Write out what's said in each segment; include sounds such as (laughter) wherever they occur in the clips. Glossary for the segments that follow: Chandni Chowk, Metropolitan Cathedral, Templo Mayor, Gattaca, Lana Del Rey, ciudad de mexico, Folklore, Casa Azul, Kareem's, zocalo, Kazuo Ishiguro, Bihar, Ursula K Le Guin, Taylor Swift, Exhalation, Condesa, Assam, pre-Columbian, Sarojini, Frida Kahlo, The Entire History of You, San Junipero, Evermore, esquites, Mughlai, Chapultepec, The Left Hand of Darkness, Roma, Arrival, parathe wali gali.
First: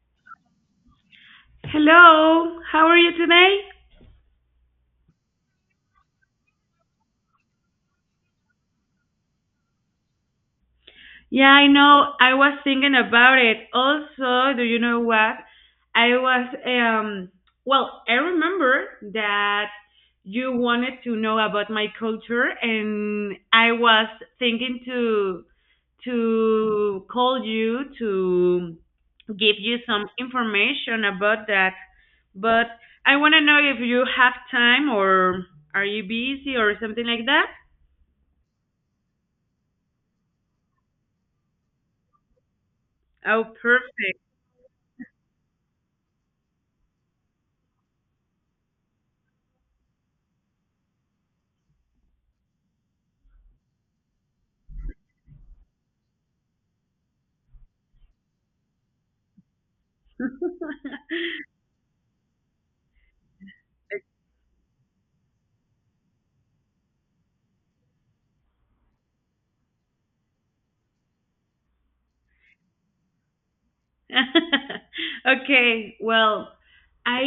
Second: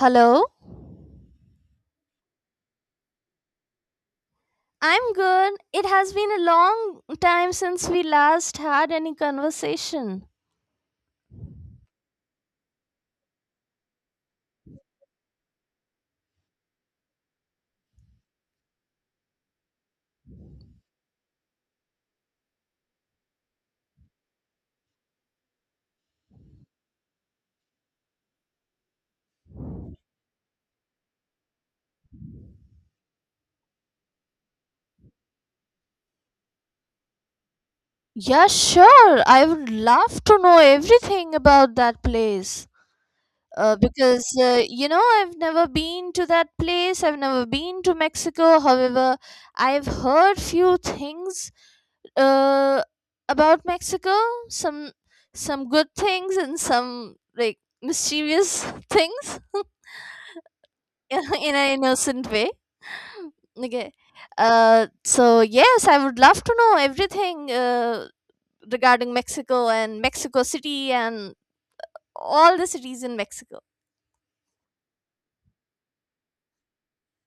Hello? Hello, how are you today? I'm good. It has been a long time since we last had any conversation. Yeah, I know. I was thinking about it. Also, do you know what? I was well, I remember that you wanted to know about my culture and I was thinking to call you to give you some information about that. But I want to know if you have time or are you busy or something like that? Yeah, sure. I would love to know everything about that place. Oh, perfect. Because, you know, I've never been to that place. I've never been to Mexico. However, I've heard few things uh, about Mexico. Some some good things and some like mischievous (laughs) things (laughs) in a innocent way. (laughs) Okay. So yes, I would love to know everything regarding Mexico and Mexico City and all the cities in Mexico. (laughs) Okay, well, I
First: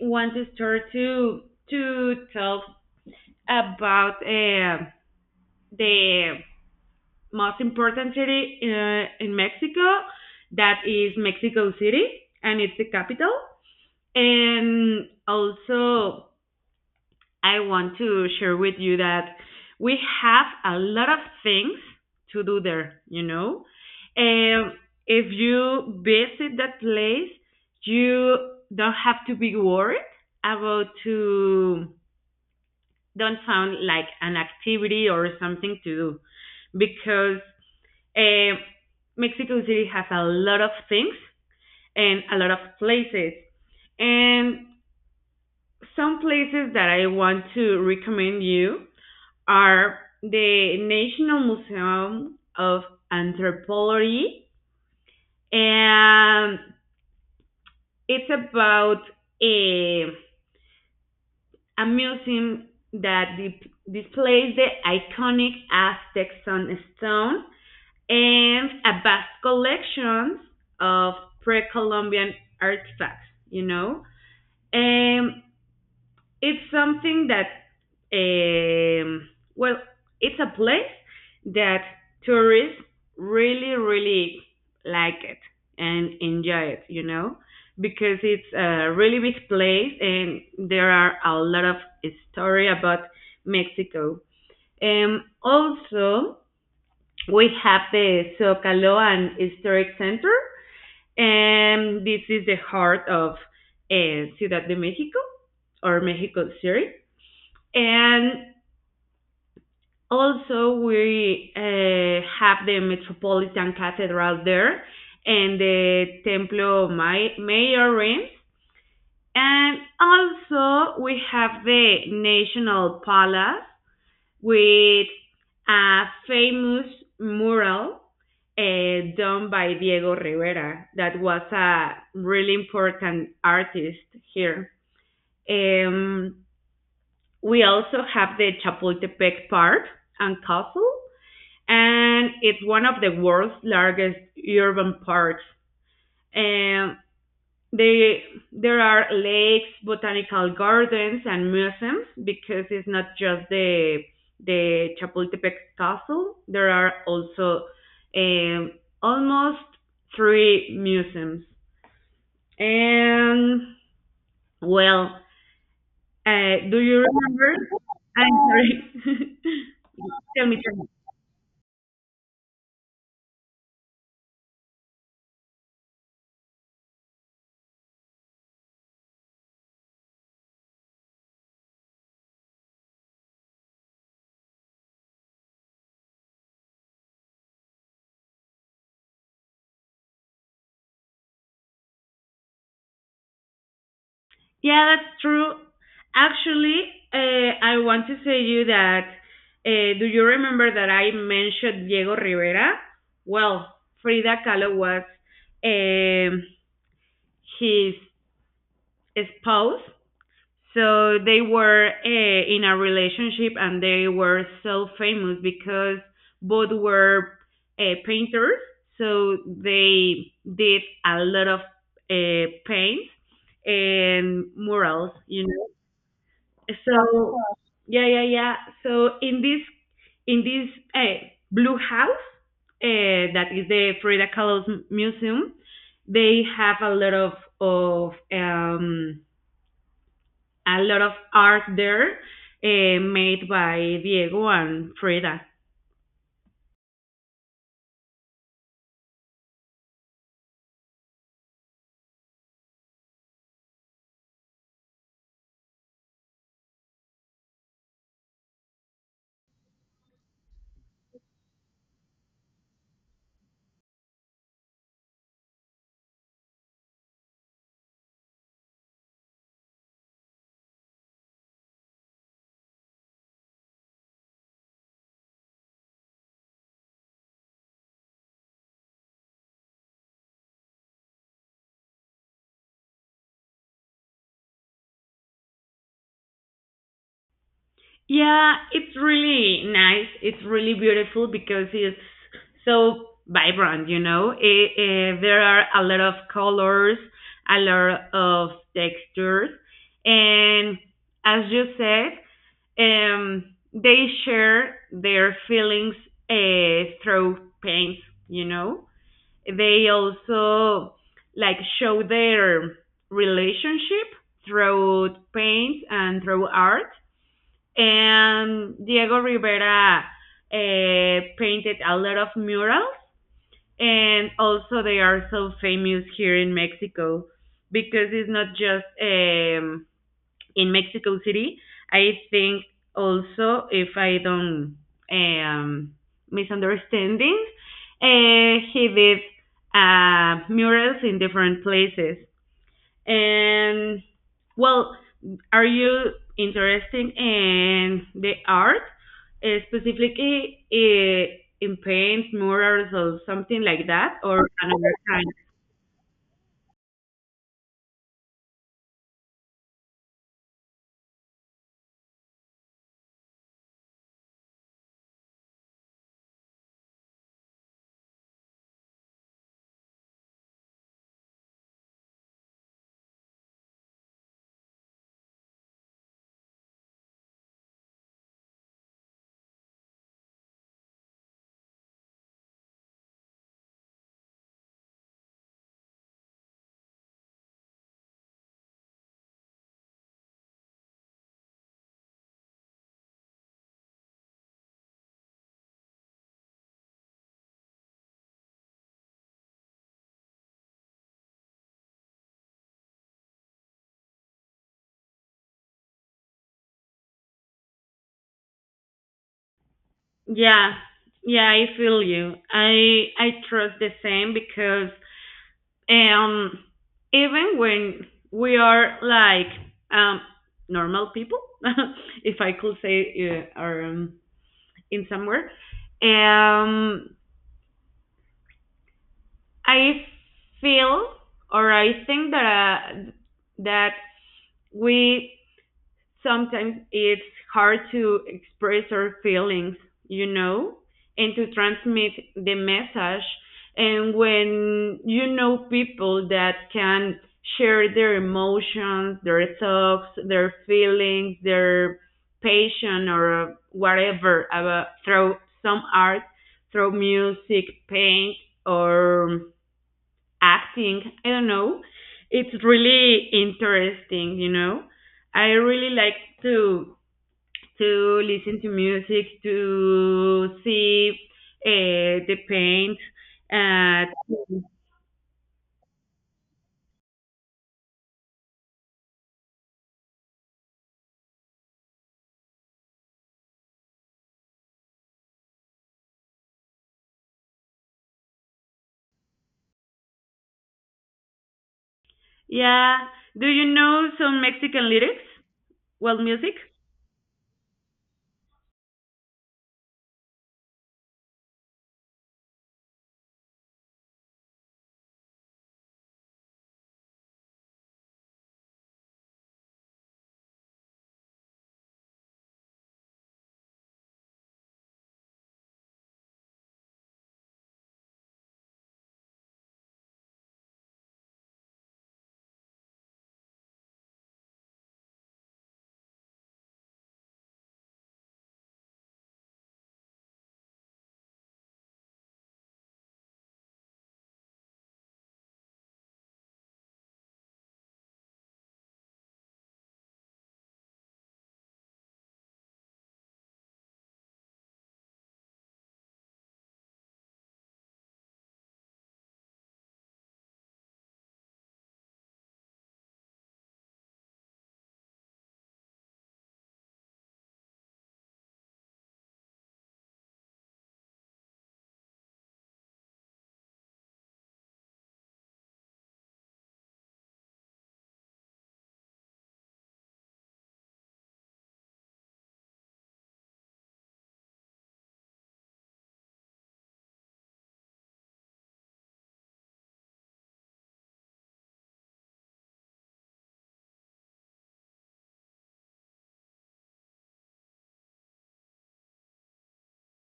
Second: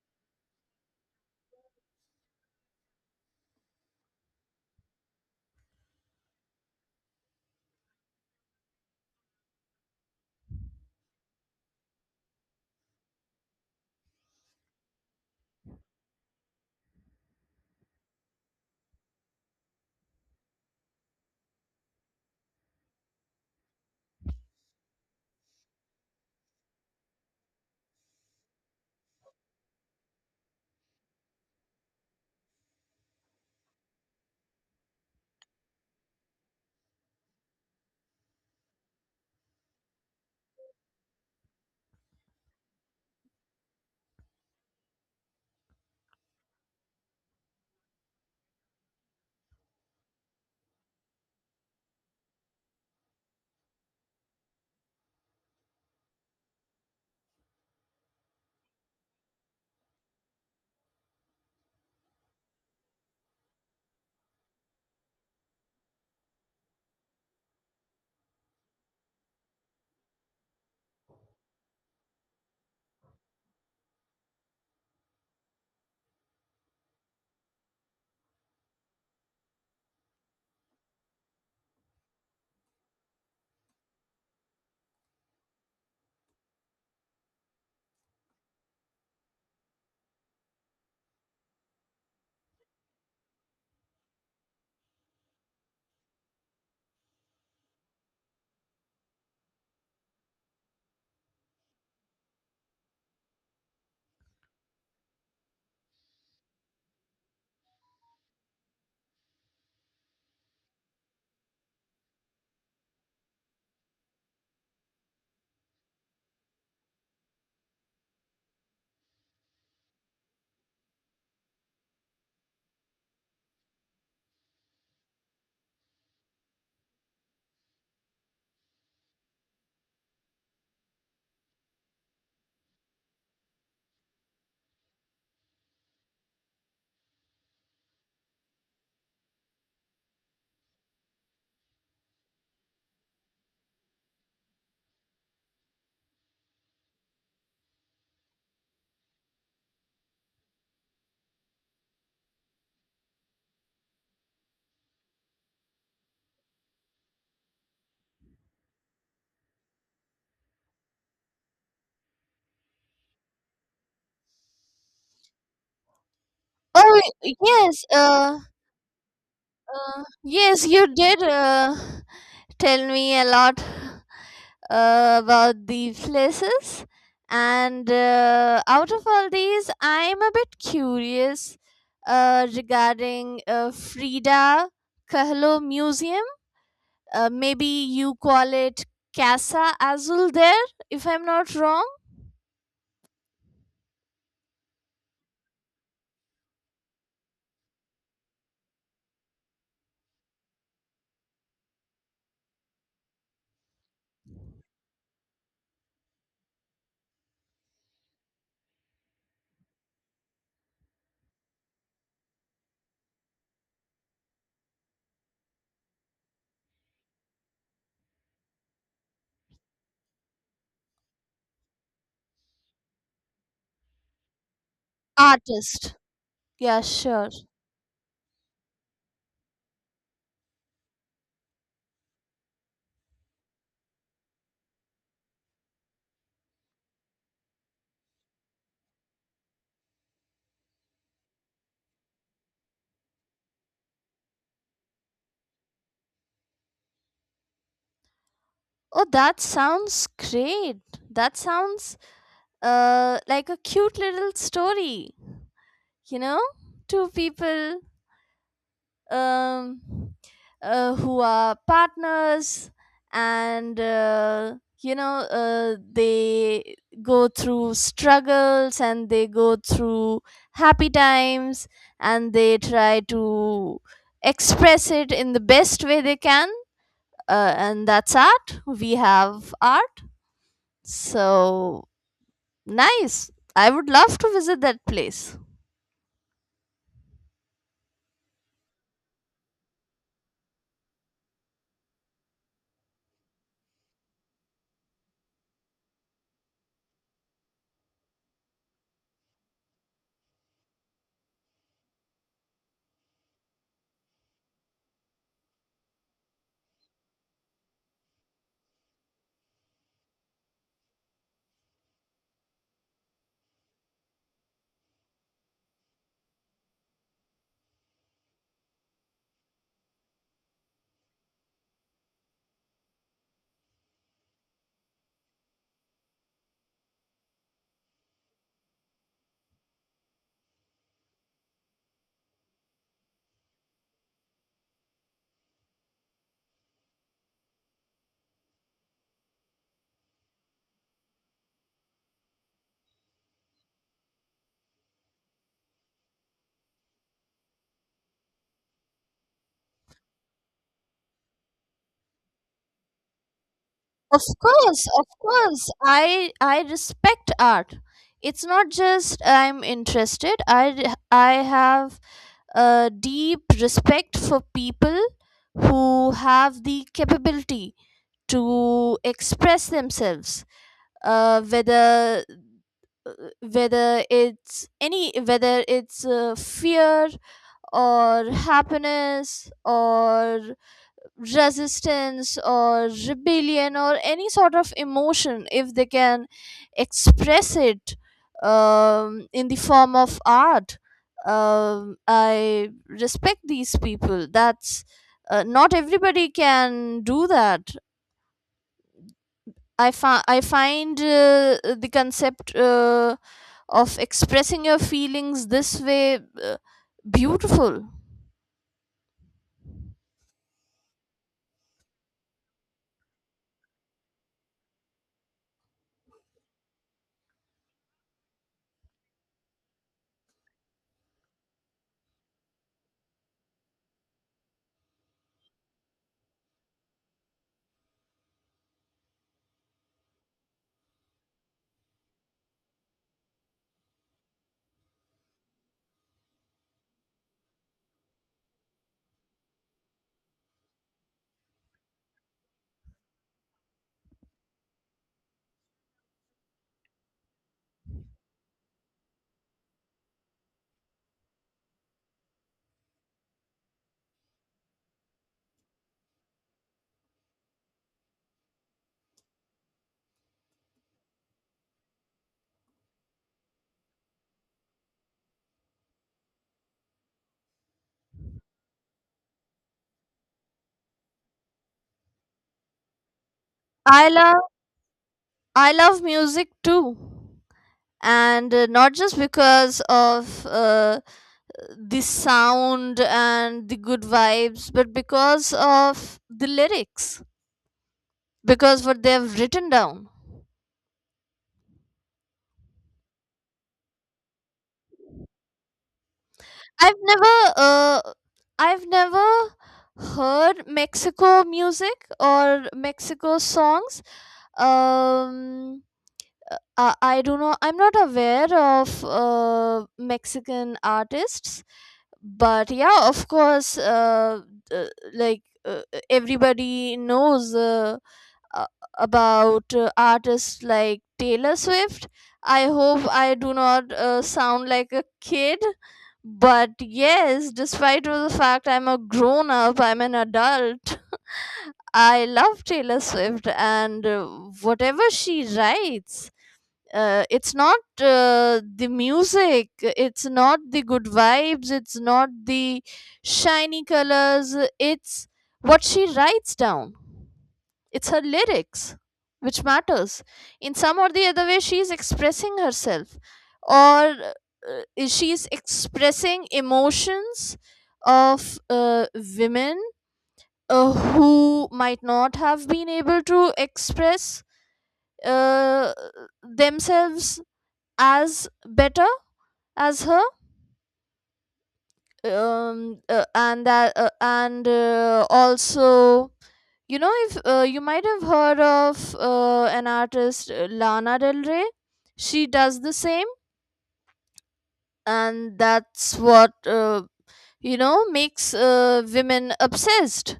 want to start to talk about the most important city in Mexico. That is Mexico City, and it's the capital. And also, I want to share with you that we have a lot of things to do there. And if you visit that place, you don't have to be worried about to don't sound like an activity or something to do because uh, Mexico City has a lot of things and a lot of places. And some places that I want to recommend you are the National Museum of Anthropology, and it's about a, a museum that displays the iconic Aztec sunstone and a vast collection of pre-Columbian artifacts. And it's something that um, well, it's a place that tourists really really like it and enjoy it because it's a really big place and there are a lot of story about Mexico. Also, we have the zocalo and historic center, and this is the heart of Ciudad de Mexico or Mexico City. And also, we have the Metropolitan Cathedral there and the Templo Mayor Reims. And also we have the National Palace with a famous mural done by Diego Rivera, that was a really important artist here. Um, we also have the Chapultepec Park and Castle, and it's one of the world's largest urban parks. And they, there are lakes, botanical gardens, and museums because it's not just the Chapultepec Castle. There are also um, almost three museums. And well, do Oh you remember? yes. I'm sorry. (laughs) Tell me, Yes, tell me. you did tell me a lot about the places, and out of all these, I'm a bit curious regarding Frida Kahlo Museum. Maybe you call it Casa Azul there, if I'm not wrong. Yeah, that's true. Actually, I want to say you that do you remember that I mentioned Diego Rivera? Well, Frida Kahlo was um, his spouse, so they were in a relationship and they were so famous because both were painters, so they did a lot of paints and murals. Artist. Yeah, sure. So yeah, yeah, yeah. So in this blue house that is the Frida Kahlo Museum, they have of um, a lot of art there made by Diego and Frida. Oh, that sounds great. That sounds like a cute little story, you know? Two people um, who are partners and you know they go through struggles and they go through happy times, and they try to express it in the best way they can, and that's art. We have art, so nice. I would love to visit that place. Yeah, it's really nice. It's really beautiful because it's so vibrant. There are a lot of colors, a lot of textures, and as you said, they share their feelings through paint, you know. They also like show their relationship through paint and through art, and Diego Rivera painted a lot of murals, and also they are so famous here in Mexico because it's not just in Mexico City. I think also if I don't um, misunderstanding, he did murals in different places. And well, are you interested in the art, specifically in paints, murals, or something like that, Of or course, another of kind? course. I respect art. It's not just I'm interested. I have a deep respect for people who have the capability to express themselves. Uh, whether uh, whether it's fear or happiness or resistance or rebellion or any sort of emotion, if they can express it in the form of art, I respect these people. That's not everybody can do that. I find the concept of expressing your feelings this way uh, beautiful. Yeah, yeah, I feel you. I trust the same because um even when we are like um normal people, (laughs) if I could say, or in somewhere, um I feel or I think that we sometimes it's hard to express our feelings, you know, and to transmit the message. And when you know people that can share their emotions, their thoughts, their feelings, their passion or whatever about through some art, through music, paint or acting. I don't know. It's really interesting. I really like to to listen to music, to see the paint. I Uh, love, I love music too, and not just because of the sound and the good vibes, but because of the lyrics, because what they have written down. yeah. Do you know some Mexican lyrics? Well, music. I've never uh, i've never heard mexico music or mexico songs. um I do not. I'm not aware of Mexican artists, but yeah, of course, uh, like everybody knows uh, about artists like Taylor Swift. I hope I do not sound like a kid, but yes, despite of the fact I'm a grown up, I'm an adult. I love Taylor Swift, and whatever she writes, it's not the music, it's not the good vibes, it's not the shiny colors, it's what she writes down, it's her lyrics which matters. In some or the other way, she is expressing herself, or she is expressing emotions of women who might not have been able to express uh, themselves as better as her, and that and also, you know, if you might have heard of an artist, Lana Del Rey, she does the same, and that's what, you know, makes women obsessed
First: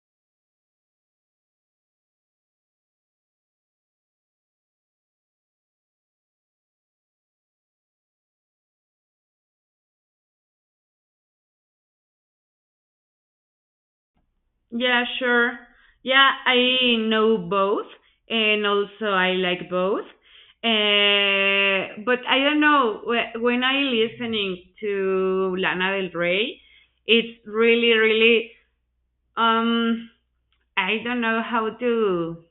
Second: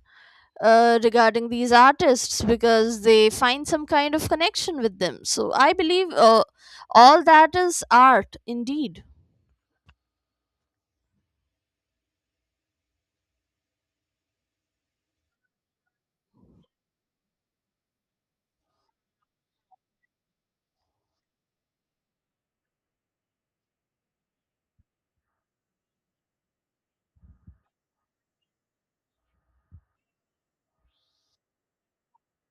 regarding these artists, because they find some kind of connection with them. So I believe all that is art indeed. Yeah, sure. Yeah, I know both, and also I like both. But I don't know, when I listening to Lana Del Rey, it's really, really, um, I don't know how to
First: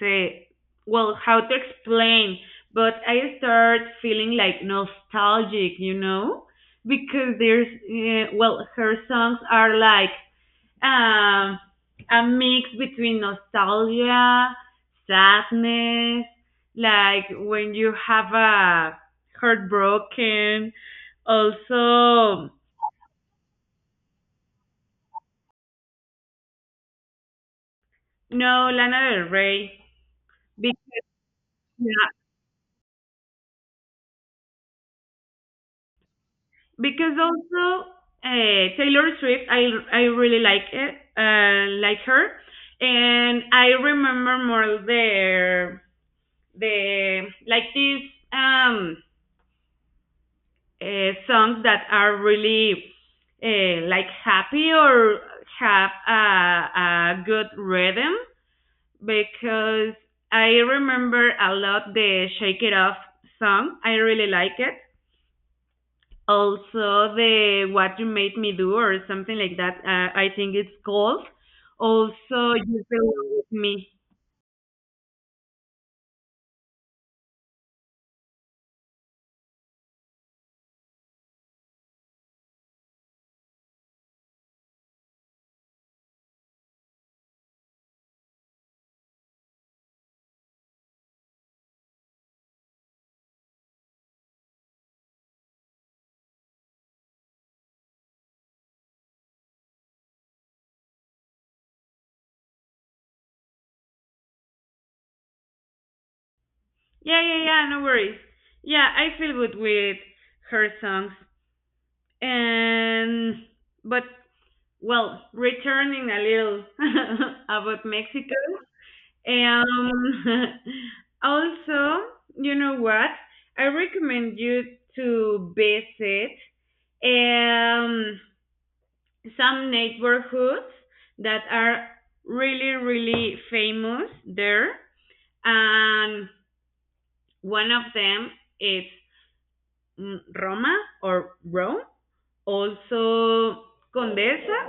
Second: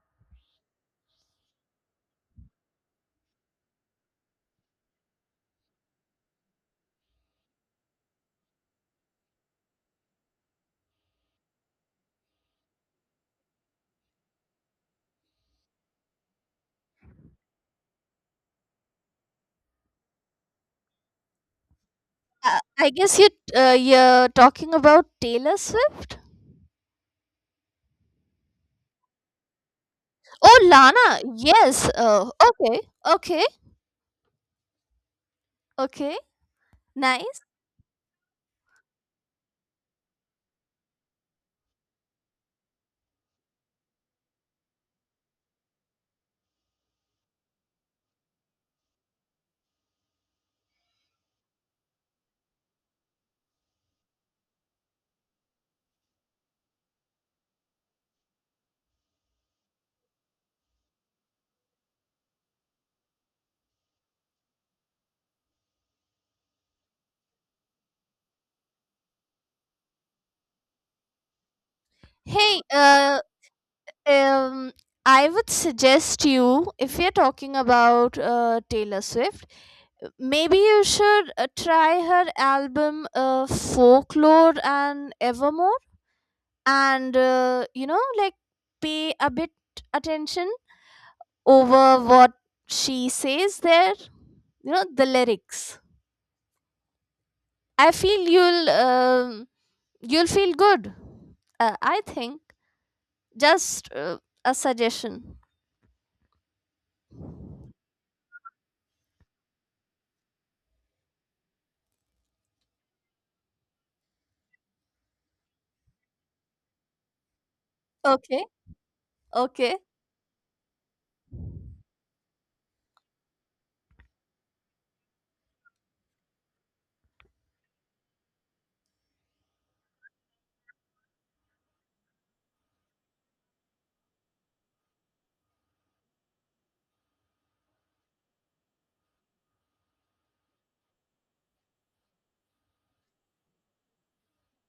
say, well, how to explain, but I start feeling like nostalgic, because there's, well, her songs are like um, a mix between nostalgia, sadness, like when you have a heartbroken, also I guess you, you're talking about Taylor Swift. no Lana Del Rey, Oh, because, Lana. Yes. yeah, Okay. Okay. Okay. because Nice. also Taylor Swift, I really like it, like her, and I remember more their the like this um songs that are really like happy or have a good rhythm because I remember a lot the Shake It Off song. I really like it. Also the What You Made Me Do or something like that. I think it's called. Also Hey. You Belong With Me. Um. I would suggest you, if you're talking about Taylor Swift, maybe you should try her album, Folklore and Evermore, and you know, like pay a bit attention over what she says there, you know, the lyrics. I feel you'll feel good, I think. Just a suggestion. Yeah, yeah, yeah. No worries. Yeah, I feel good with her songs. And but Well, returning a little (laughs) about Mexico. Okay, okay. Um, (laughs) Also, you know what? I recommend you to visit um, some neighborhoods that are really, really famous there. And one of them is Roma or Rome, also Condesa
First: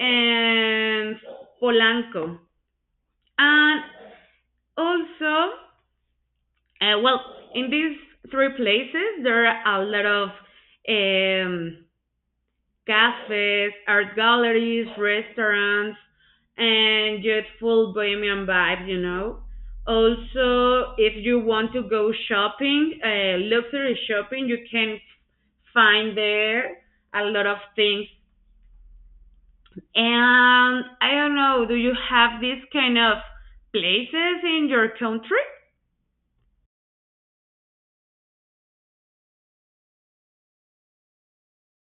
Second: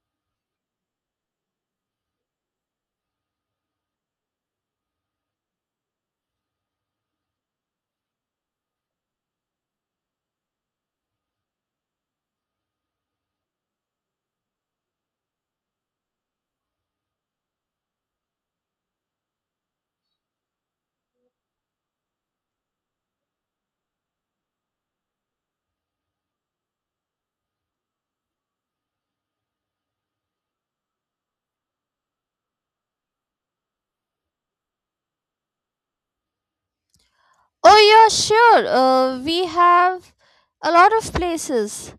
and Polanco. And also, well, in these three places, there are a lot of um, cafes, art galleries, restaurants, and just full bohemian vibe. Also, if you want to go shopping, luxury shopping, you can find there a lot of things. And I don't know, do you have these kind of places in your country? Oh yeah, sure, we have a lot of places,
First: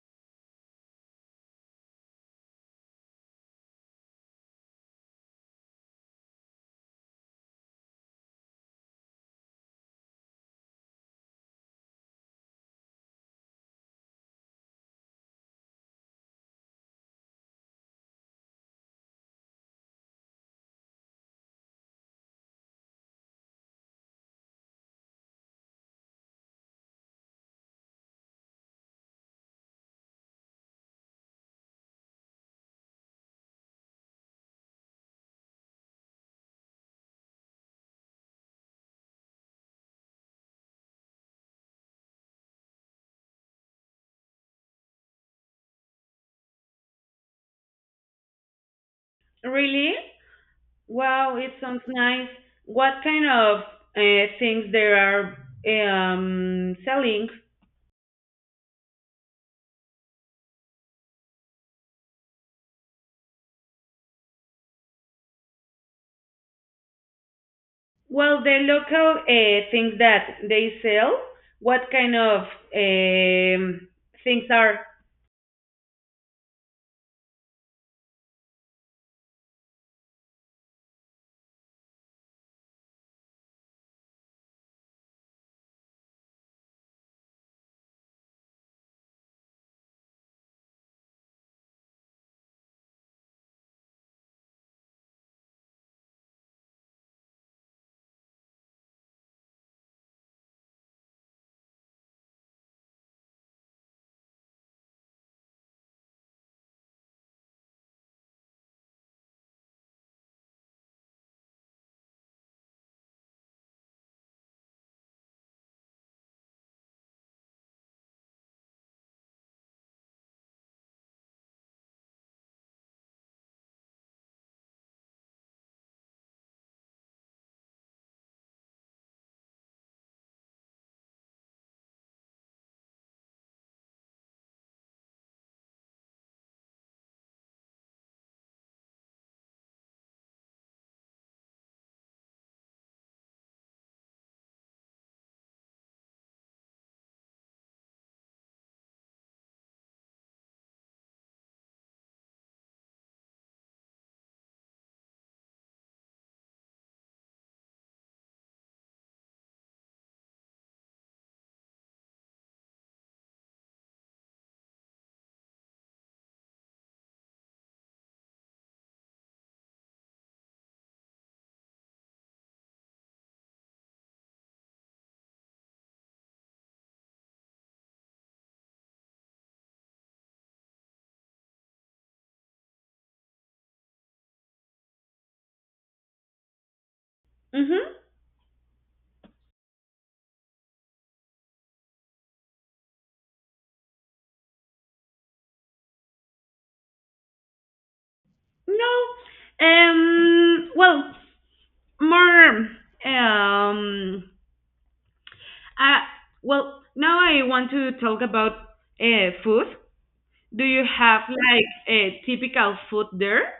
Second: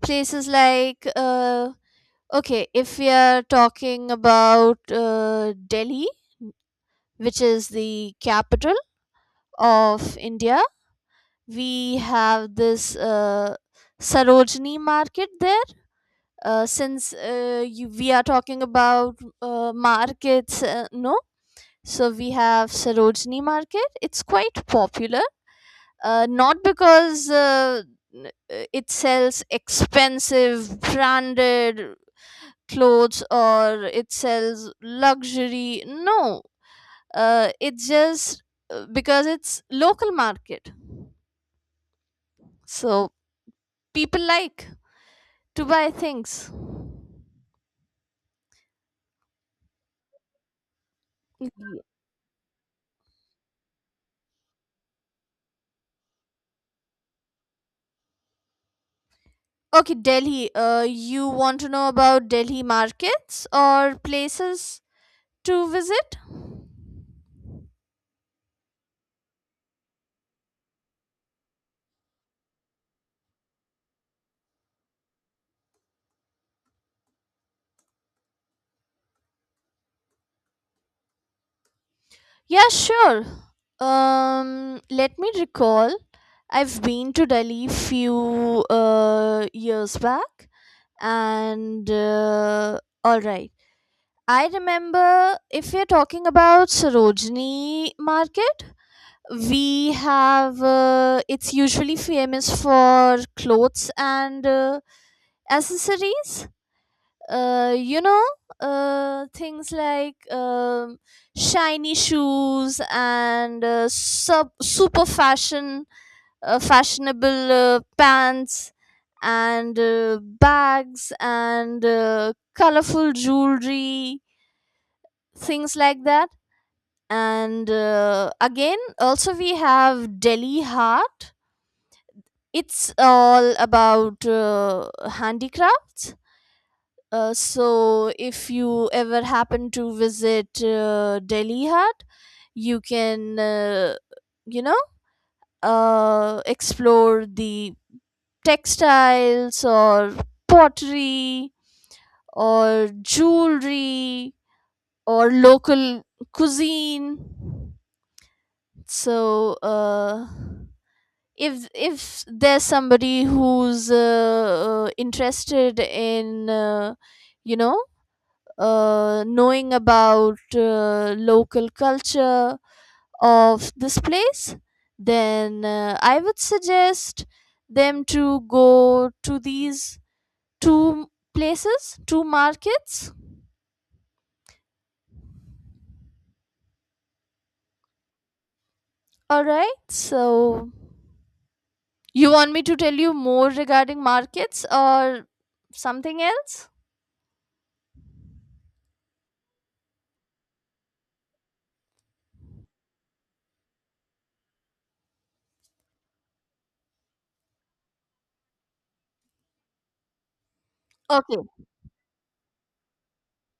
places like, okay, if we are talking about Delhi, which is the capital of India, we have this Sarojini market there. Since we are talking about markets, no? So we have Sarojini market. It's quite popular, not because it sells expensive branded clothes or it sells luxury. No, it's just because it's local market. So people like to buy things. Really? Wow, it sounds nice. What kind of things there are eh, selling? Okay, Delhi. You want to know about Delhi markets or places to visit? Well, the local things that they sell. What kind of um, things are? Yeah, sure. Let me recall. I've been to Delhi few years back, and all right. I remember, if you're talking about Sarojini Market, we have it's usually famous for clothes and accessories, you know, things like shiny shoes and super fashion, fashionable pants and bags and colorful jewelry, things like that. And again, also we have Delhi Heart. It's all about handicrafts. So if you ever happen to visit Delhi Hat, you can, you know, explore the textiles or pottery or jewelry or local cuisine. So, if there's somebody who's interested in, you know, knowing about local culture of this place, then I would suggest them to go to these two places, two markets. Mm-hmm. All right, so you want me to tell you more regarding markets or something else? No. Well, more. Uh, well, now I want to talk about food. Do you have Okay. like a typical food there,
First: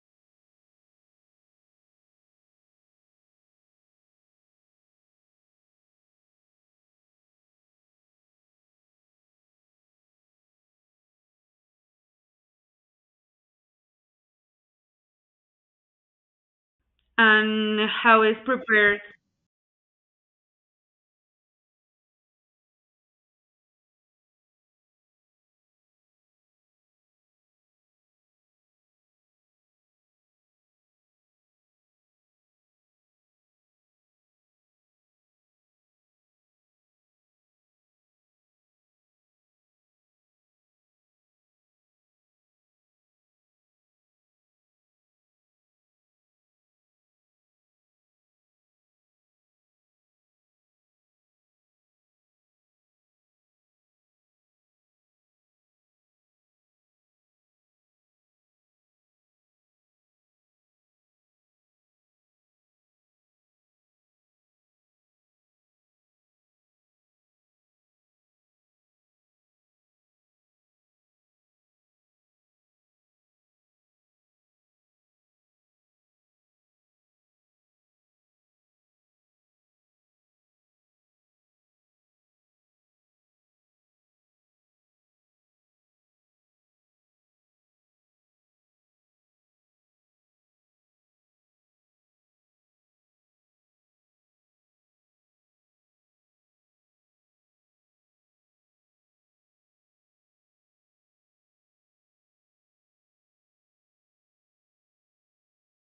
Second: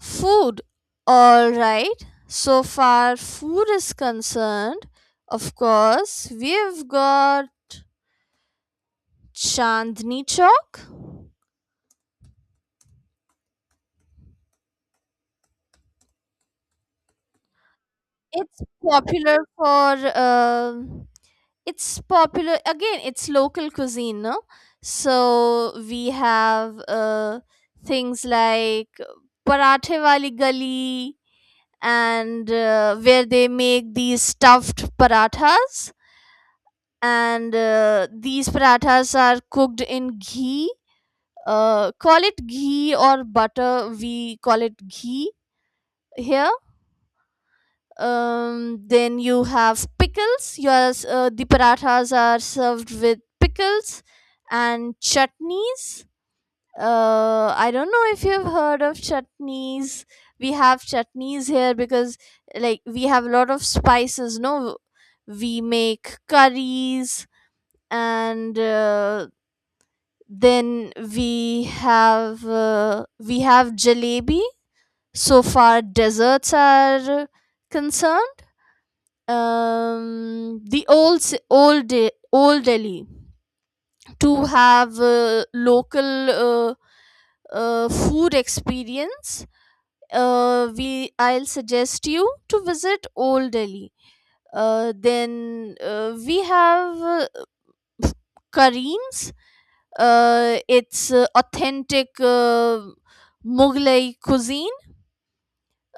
Food. All right. So far, food is concerned. Of course, we've got Chandni Chowk. and how is It's prepared? popular for. It's popular again. It's local cuisine, no? So we have things like parathe wali gali, and where they make these stuffed parathas, and these parathas are cooked in ghee, call it ghee or butter, we call it ghee here. Then you have pickles, yours the parathas are served with pickles and chutneys. I don't know if you've heard of chutneys. We have chutneys here because, like, we have a lot of spices, no? We make curries, and then we have, we have jalebi. So far, desserts are concerned. The old ci- old De- old Delhi to have local, food experience. We I'll suggest you to visit Old Delhi, then we have Kareem's. It's authentic Mughlai cuisine.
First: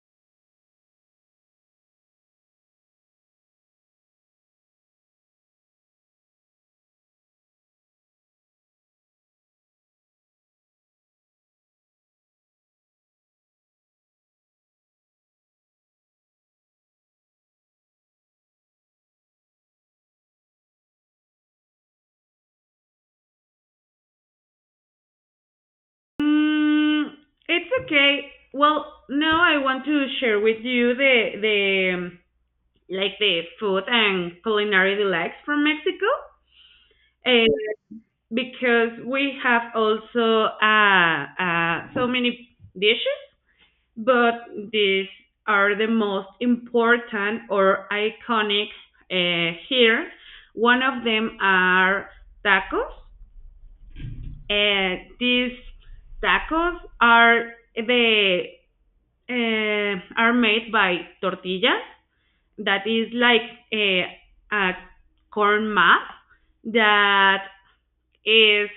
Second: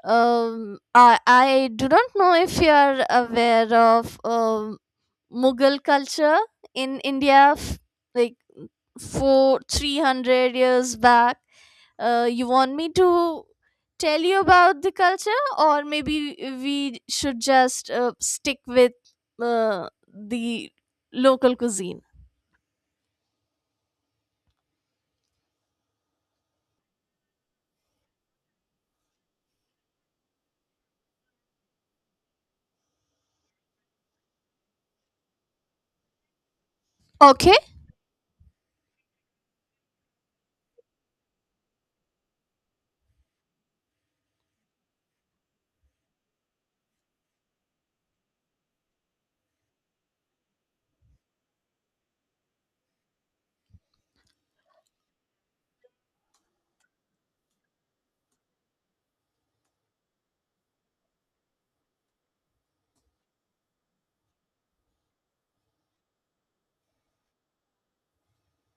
I do not know if you are aware of Mughal culture in India, like four, 300 years back. You want me to tell you about the culture, or maybe we should just stick with uh, the local cuisine? Mm, it's okay. Well, now I want to share with you the like the food and culinary delights from Mexico. Uh, Okay. because we have also so many dishes, but these are the most important or iconic here. One of them are tacos. These tacos are the are made by tortillas. That is like a corn mass that is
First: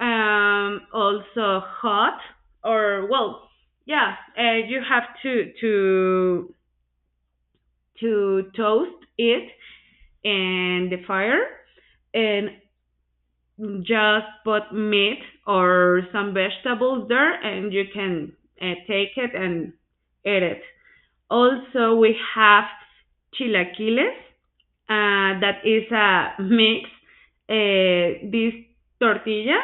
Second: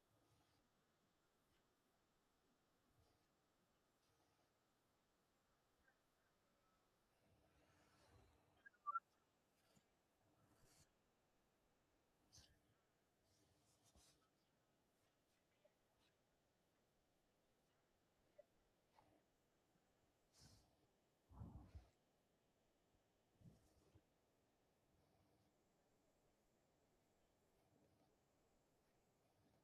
also hot or well, yeah. You have to to toast it in the fire and just put meat or some vegetables there, and you can take it and eat it. Also, we have chilaquiles, that is a mix. This tortilla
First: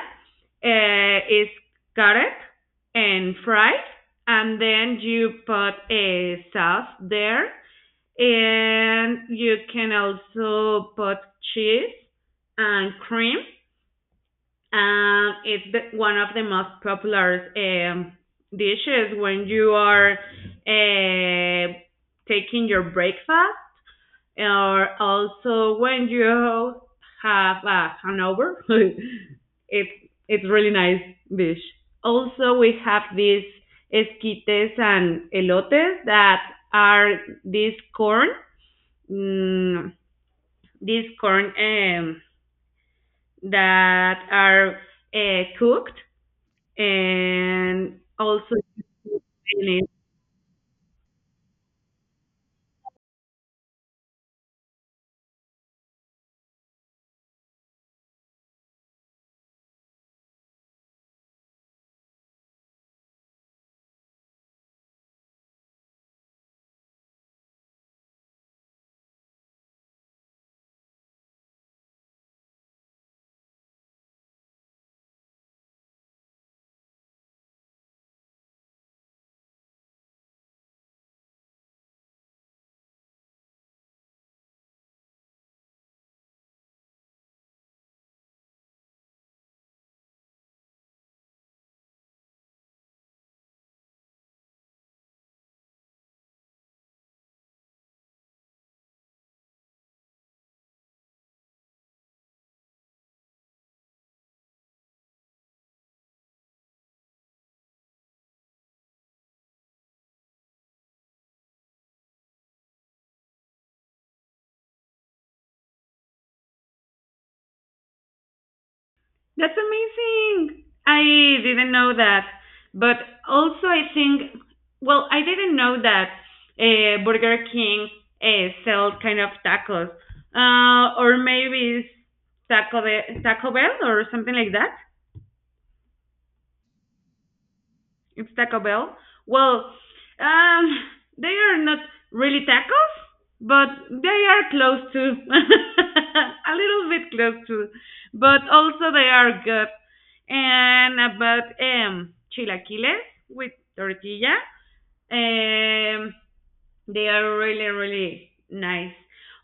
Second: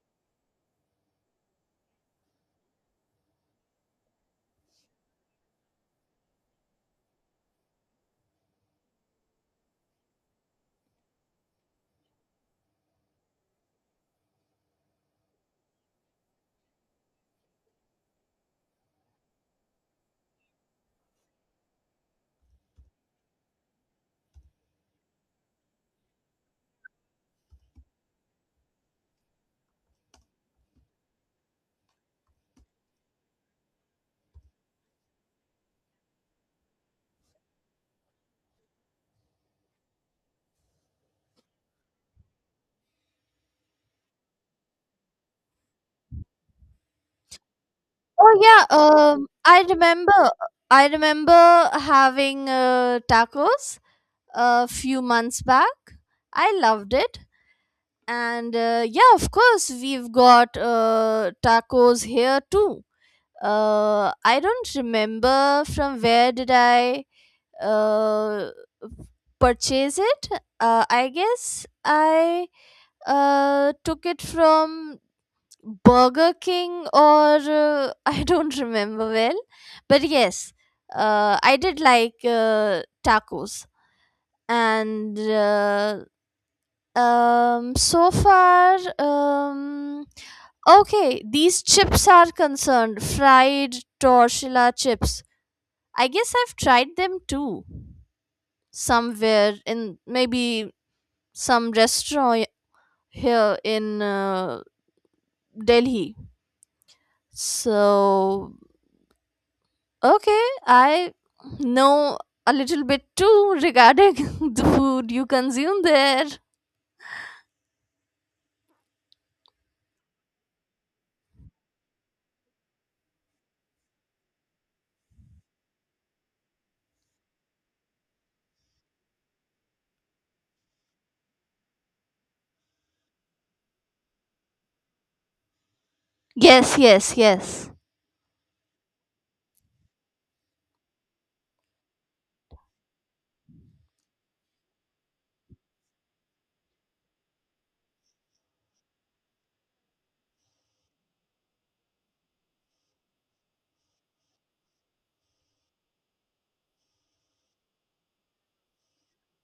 is carrot and fried, and then you put a sauce there, and you can also put cheese and cream. It's one of the most popular dishes when you are uh, taking your breakfast, or also when you have a hangover. (laughs) it's it's really nice dish. Also, we have these esquites and elotes that are this mm, corn, that are cooked, and Oh also yeah, I really- remember. I remember having tacos a few months back. I loved it, and yeah, of course, we've got tacos here too. I don't remember from where did I uh, purchase it. I guess I took it from Burger King, or (laughs) I don't remember well, but yes, I did like tacos, and so far, okay, these chips are concerned, fried tortilla chips. I guess I've tried them too, somewhere in maybe some restaurant here in Delhi. So okay, I know a little bit too regarding (laughs) the food you consume there. that's amazing. I didn't know that, but also I think well I didn't know that Burger King sells kind of tacos, or maybe it's Taco Bell or something like that. Yes, yes, yes. It's Taco Bell. Well, um, they are not really tacos, but they are close to, (laughs) a little bit close to, but also they are good. And about chilaquiles with tortilla, um, they are really, really nice.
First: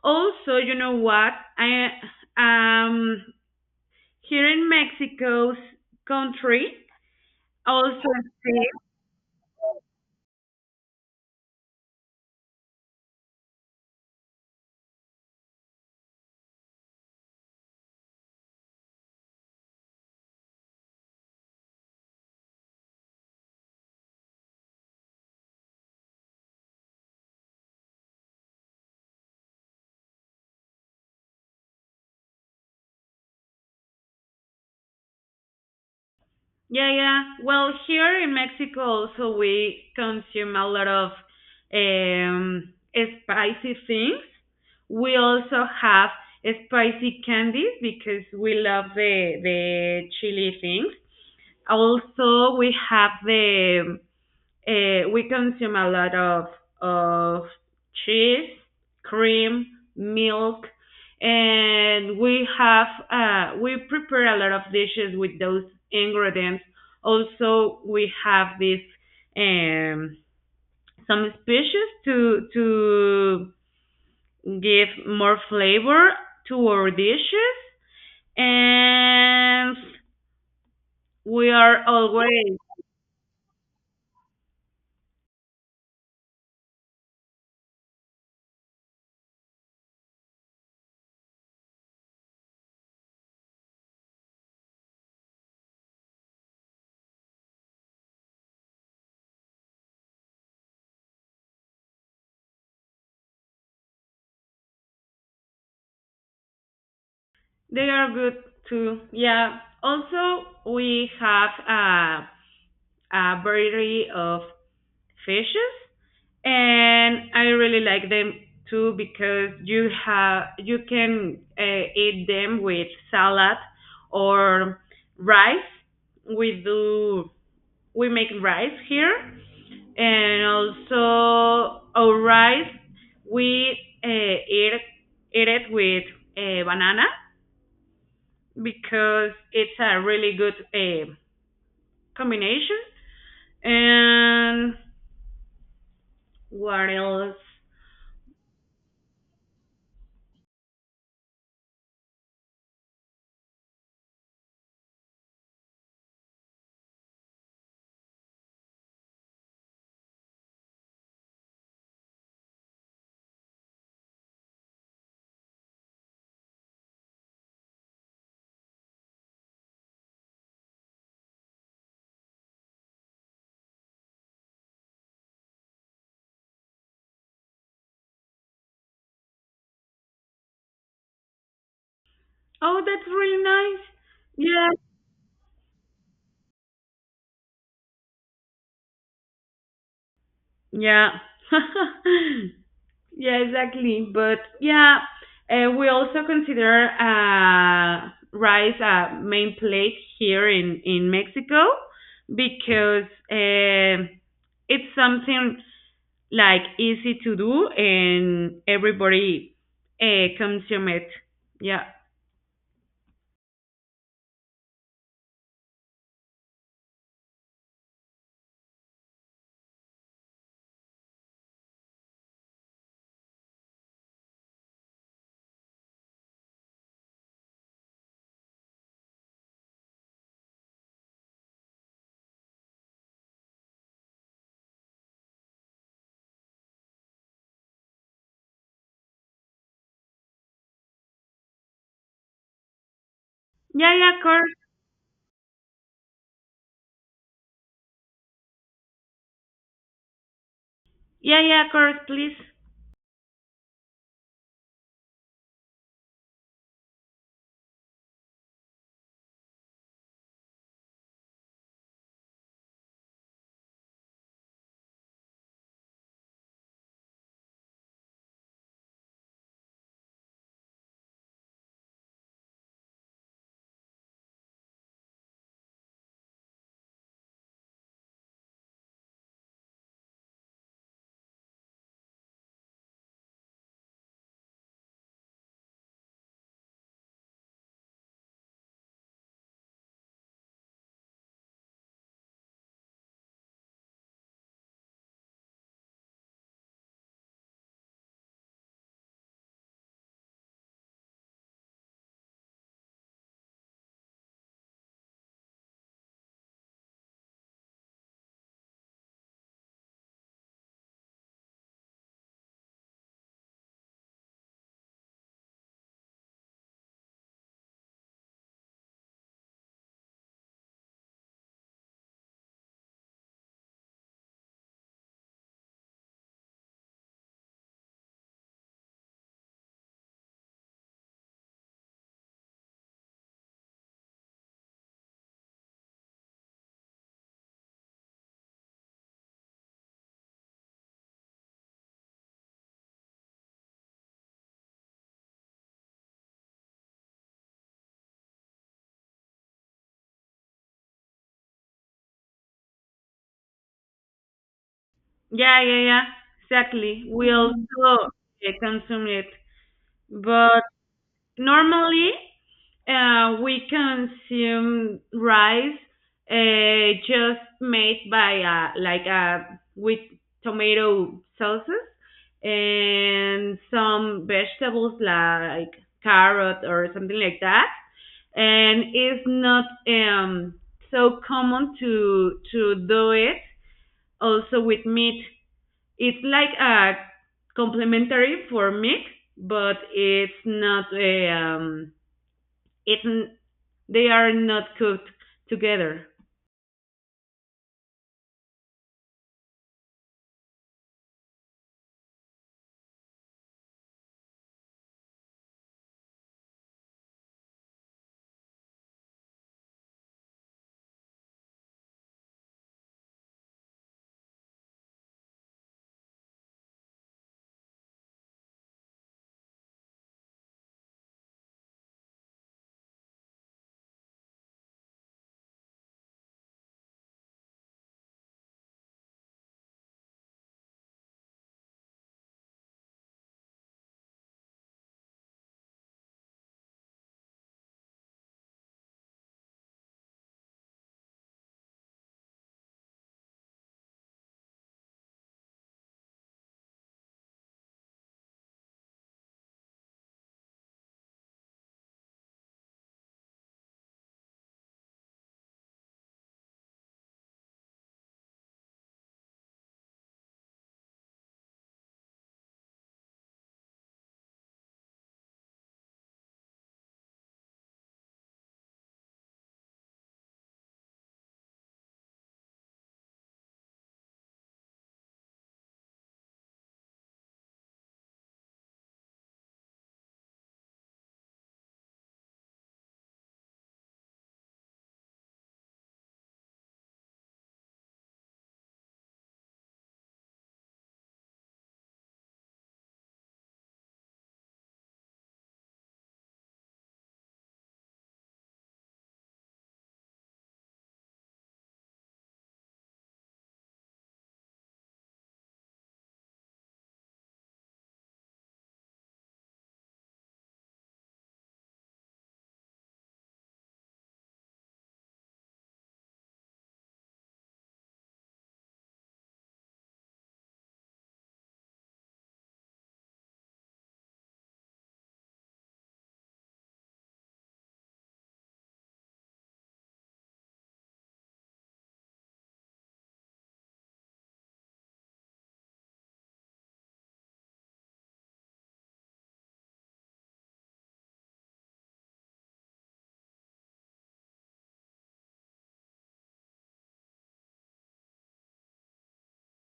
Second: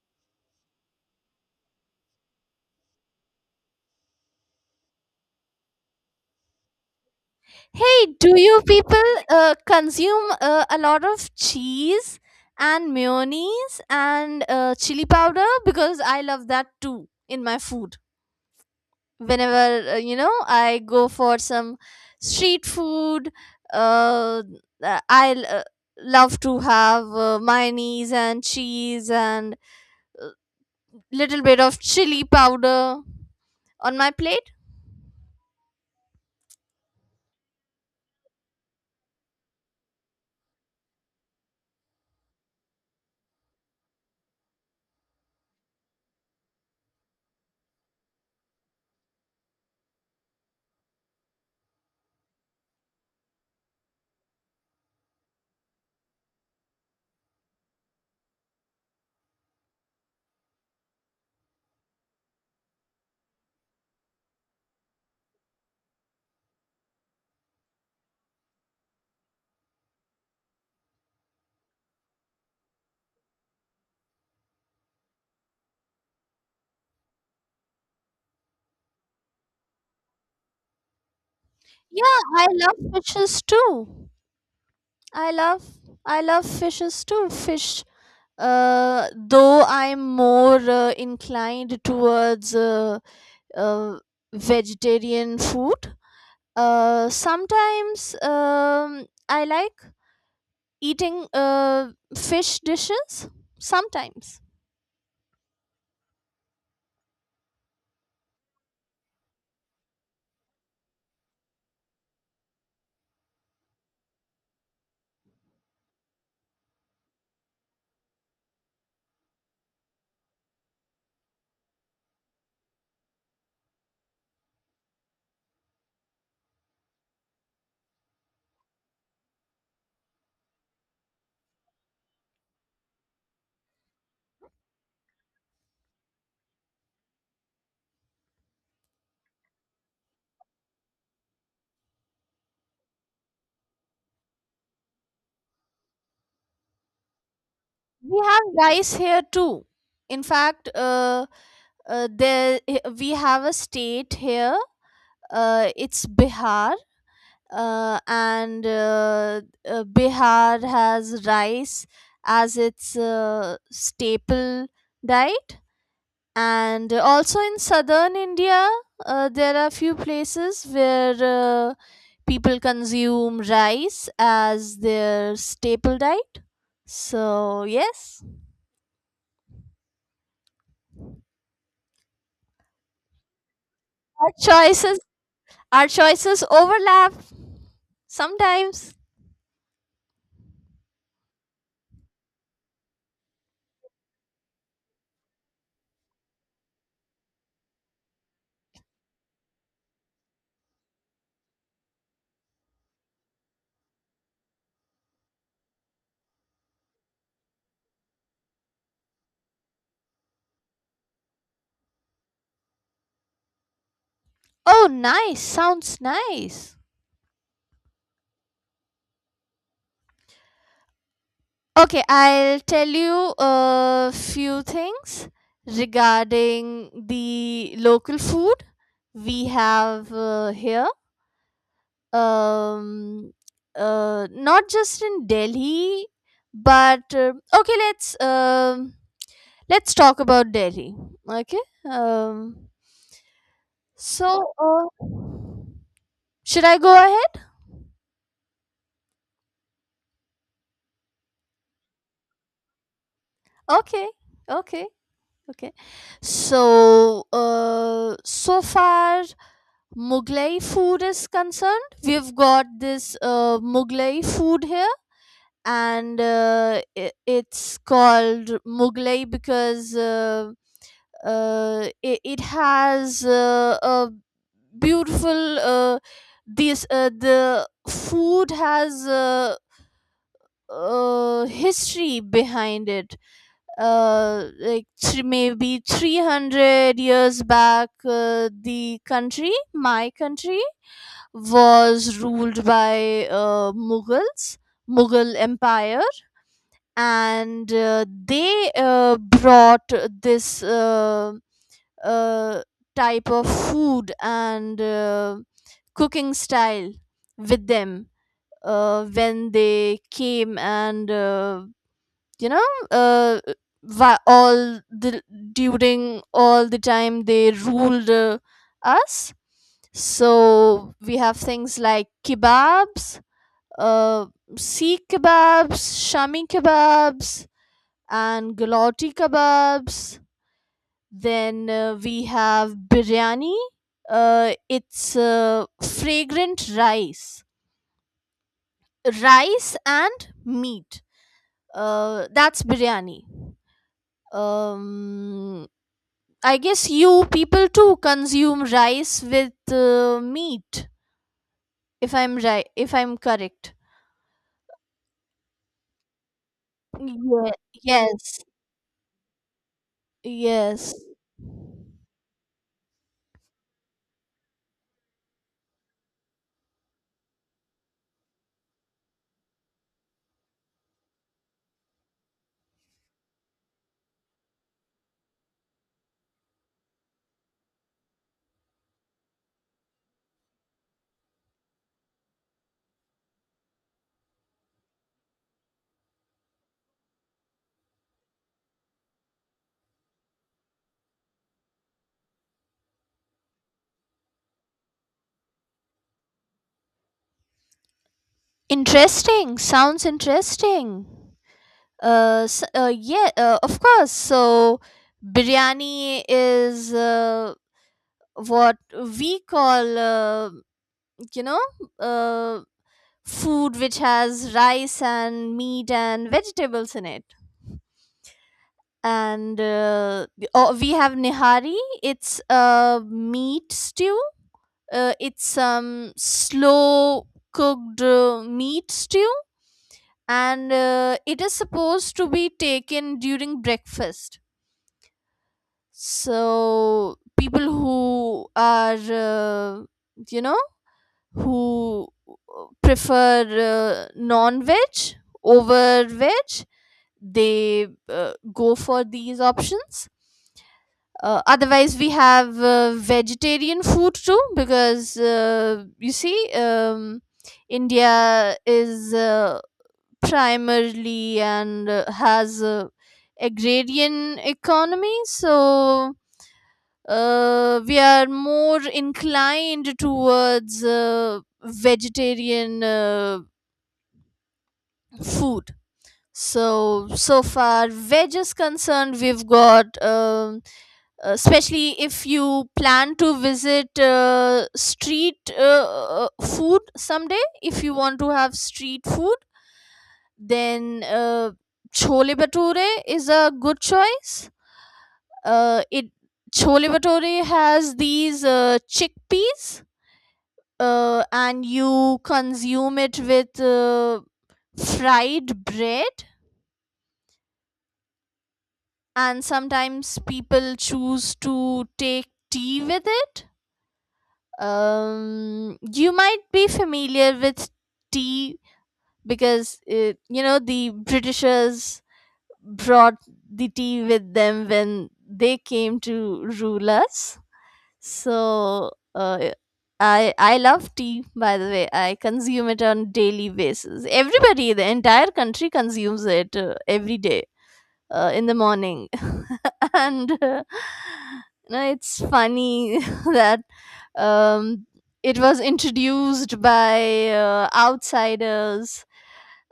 Also, you know what? I um here in Mexico's country also. Hey, do you people consume a lot of cheese and mayonnaise and chili powder? Because I love that too in my food. Whenever, you know, I go for some street food, uh, I love to have mayonnaise and cheese and little bit of chili powder on my plate. Yeah, yeah. Well, here in Mexico also we consume a lot of spicy things. We also have spicy candies because we love the chili things. Also, we have the we consume a lot of cheese, cream, milk, and we prepare a lot of dishes with those ingredients. Also, we have this um, some species to give more flavor to our dishes, and we are Yeah, I always. love fishes too. I love I love fishes too. Fish, though I'm more inclined towards uh, vegetarian food. Sometimes I like eating fish dishes sometimes. They are good too. Yeah. Also, we have a variety of fishes, and I really like them too because you can eat them with salad or rice. We do we make rice here, and also our rice we uh, eat eat it with banana because it's a really good combination. And what else? We have rice here too. In fact, we have a state here. It's Bihar, and Bihar has rice as its staple diet. And also in southern India, there are few places where uh, people consume rice as their staple diet. So yes, Oh, that's really our nice. choices our choices overlap sometimes. Yeah, yeah, (laughs) yeah, exactly. But yeah, we also consider rice a main plate here in Mexico because um it's something like easy to do and everybody consume it. Yeah. Oh, nice. Sounds nice. Okay, I'll tell you a few things regarding the local food we have here. Um, not just in Delhi, but okay, let's talk about Delhi. Okay. Um, Yeah, yeah, of course. so, should I go ahead? Yeah, yeah, of course, please. Okay, okay, okay. So, so far, Mughlai food is concerned, we've got this Mughlai food here, and it's called Mughlai because, it has a beautiful, this the food has, history behind it. Maybe 300 years back, the country my country was ruled by Mughals, Mughal Empire, and they brought this uh, type of food and cooking style with them when they came, and you know, uh, why all the during all the time they ruled us. So we have things like kebabs, uh, sikh kebabs, shami kebabs, and galati kebabs. Then we have biryani. It's fragrant rice and meat, that's biryani. um I guess you people too consume rice with meat, if I'm right, if I'm correct. Yeah, yeah, yeah. Exactly. We Yeah. also Yes. Consume it. But Yes. normally, we consume rice just made by like with tomato sauces and some vegetables like carrot or something like that. And it's not so common to do it also with meat. It's like a complementary for meat, but it's not a it's n- they are not cooked together. Interesting. Sounds interesting. Yeah, of course. So biryani is, what we call, you know, uh, food which has rice and meat and vegetables in it. And oh, we have nihari. It's a meat stew, it's some slow cooked meat stew, and it is supposed to be taken during breakfast. So people who are, you know, who prefer non-veg over veg, they go for these options. Otherwise, we have vegetarian food too, because you see, India is, primarily and has a agrarian economy, so we are more inclined towards vegetarian food. So, so far, veg is concerned, we've got, especially if you plan to visit, street food someday. If you want to have street food, then chole bhature is a good choice. It Chole bhature has these chickpeas, and you consume it with fried bread, and sometimes people choose to take tea with it. You might be familiar with tea because, you know, the Britishers brought the tea with them when they came to rule us. So, I love tea. By the way, I consume it on daily basis. Everybody, the entire country consumes it every day in the morning. (laughs) (laughs) And you know, it's funny (laughs) that, um, it was introduced by outsiders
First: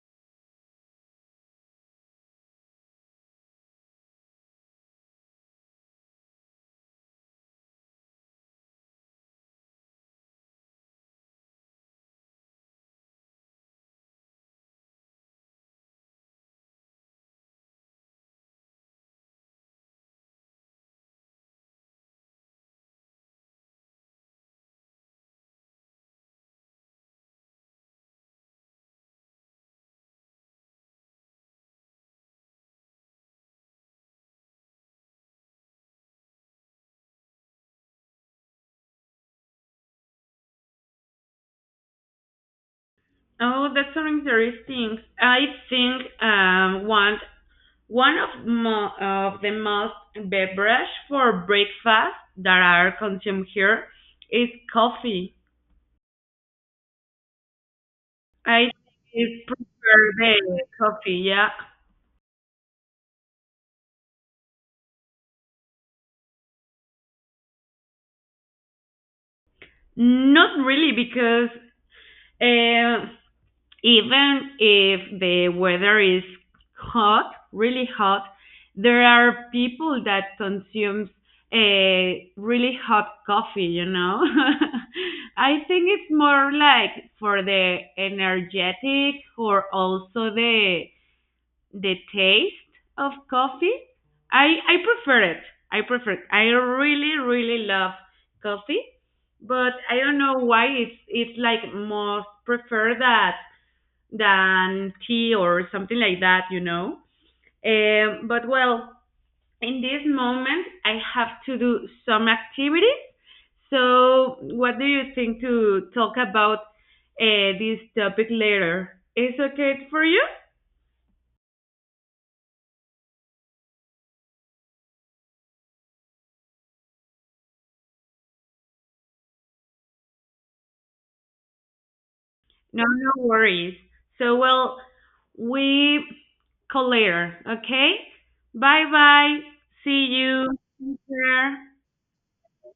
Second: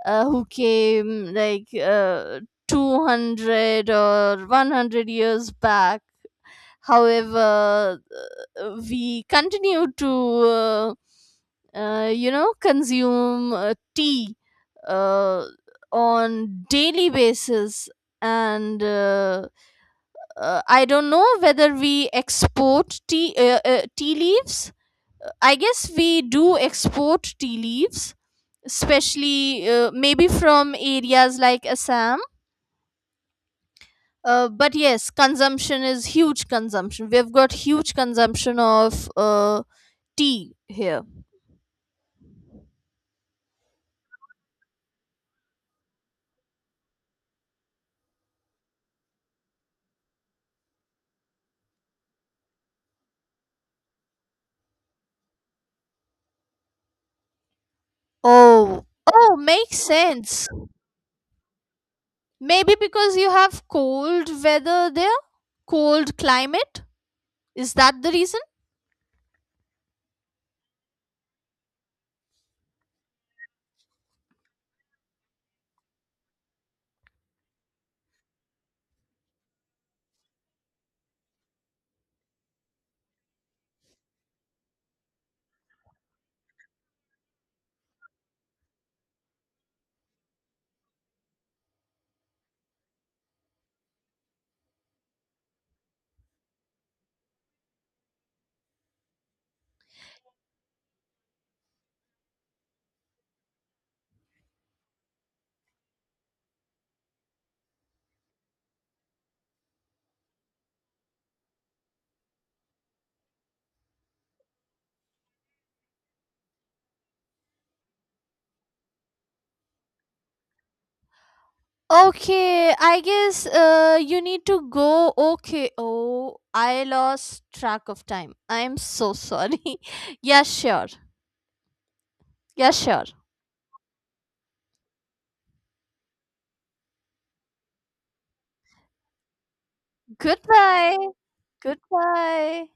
who came like 200 or 100 years back. However, we continue to, you know, consume tea uh, on daily basis, and I don't know whether we export tea, tea leaves. I guess we do export tea leaves, especially maybe from areas like Assam. But yes, consumption is huge consumption. We've got huge consumption of tea here. Oh, that's so interesting. I think one of the most beverage for breakfast that are consumed here is coffee. I Oh, is oh, makes prefer sense. the coffee, yeah. Maybe because you have cold weather there, cold climate. Is that the reason? Not really because uh, even if the weather is hot, really hot, there are people that consumes a really hot coffee. (laughs) I think it's more like for the energetic or also the taste of coffee. I prefer it. I prefer it. I really really love coffee, but I don't know why it's like most prefer that than tea or something like that. But well, in this moment, I have to do some activities. So, what do you think to talk about this topic later? Is okay for you? Okay, I guess you need to go. Okay, oh, I lost track of time. I'm so sorry. (laughs) Yeah, sure. Yeah, No, sure. no worries. So, well, we call later, okay? Bye bye. See you. Take Goodbye. care. Goodbye.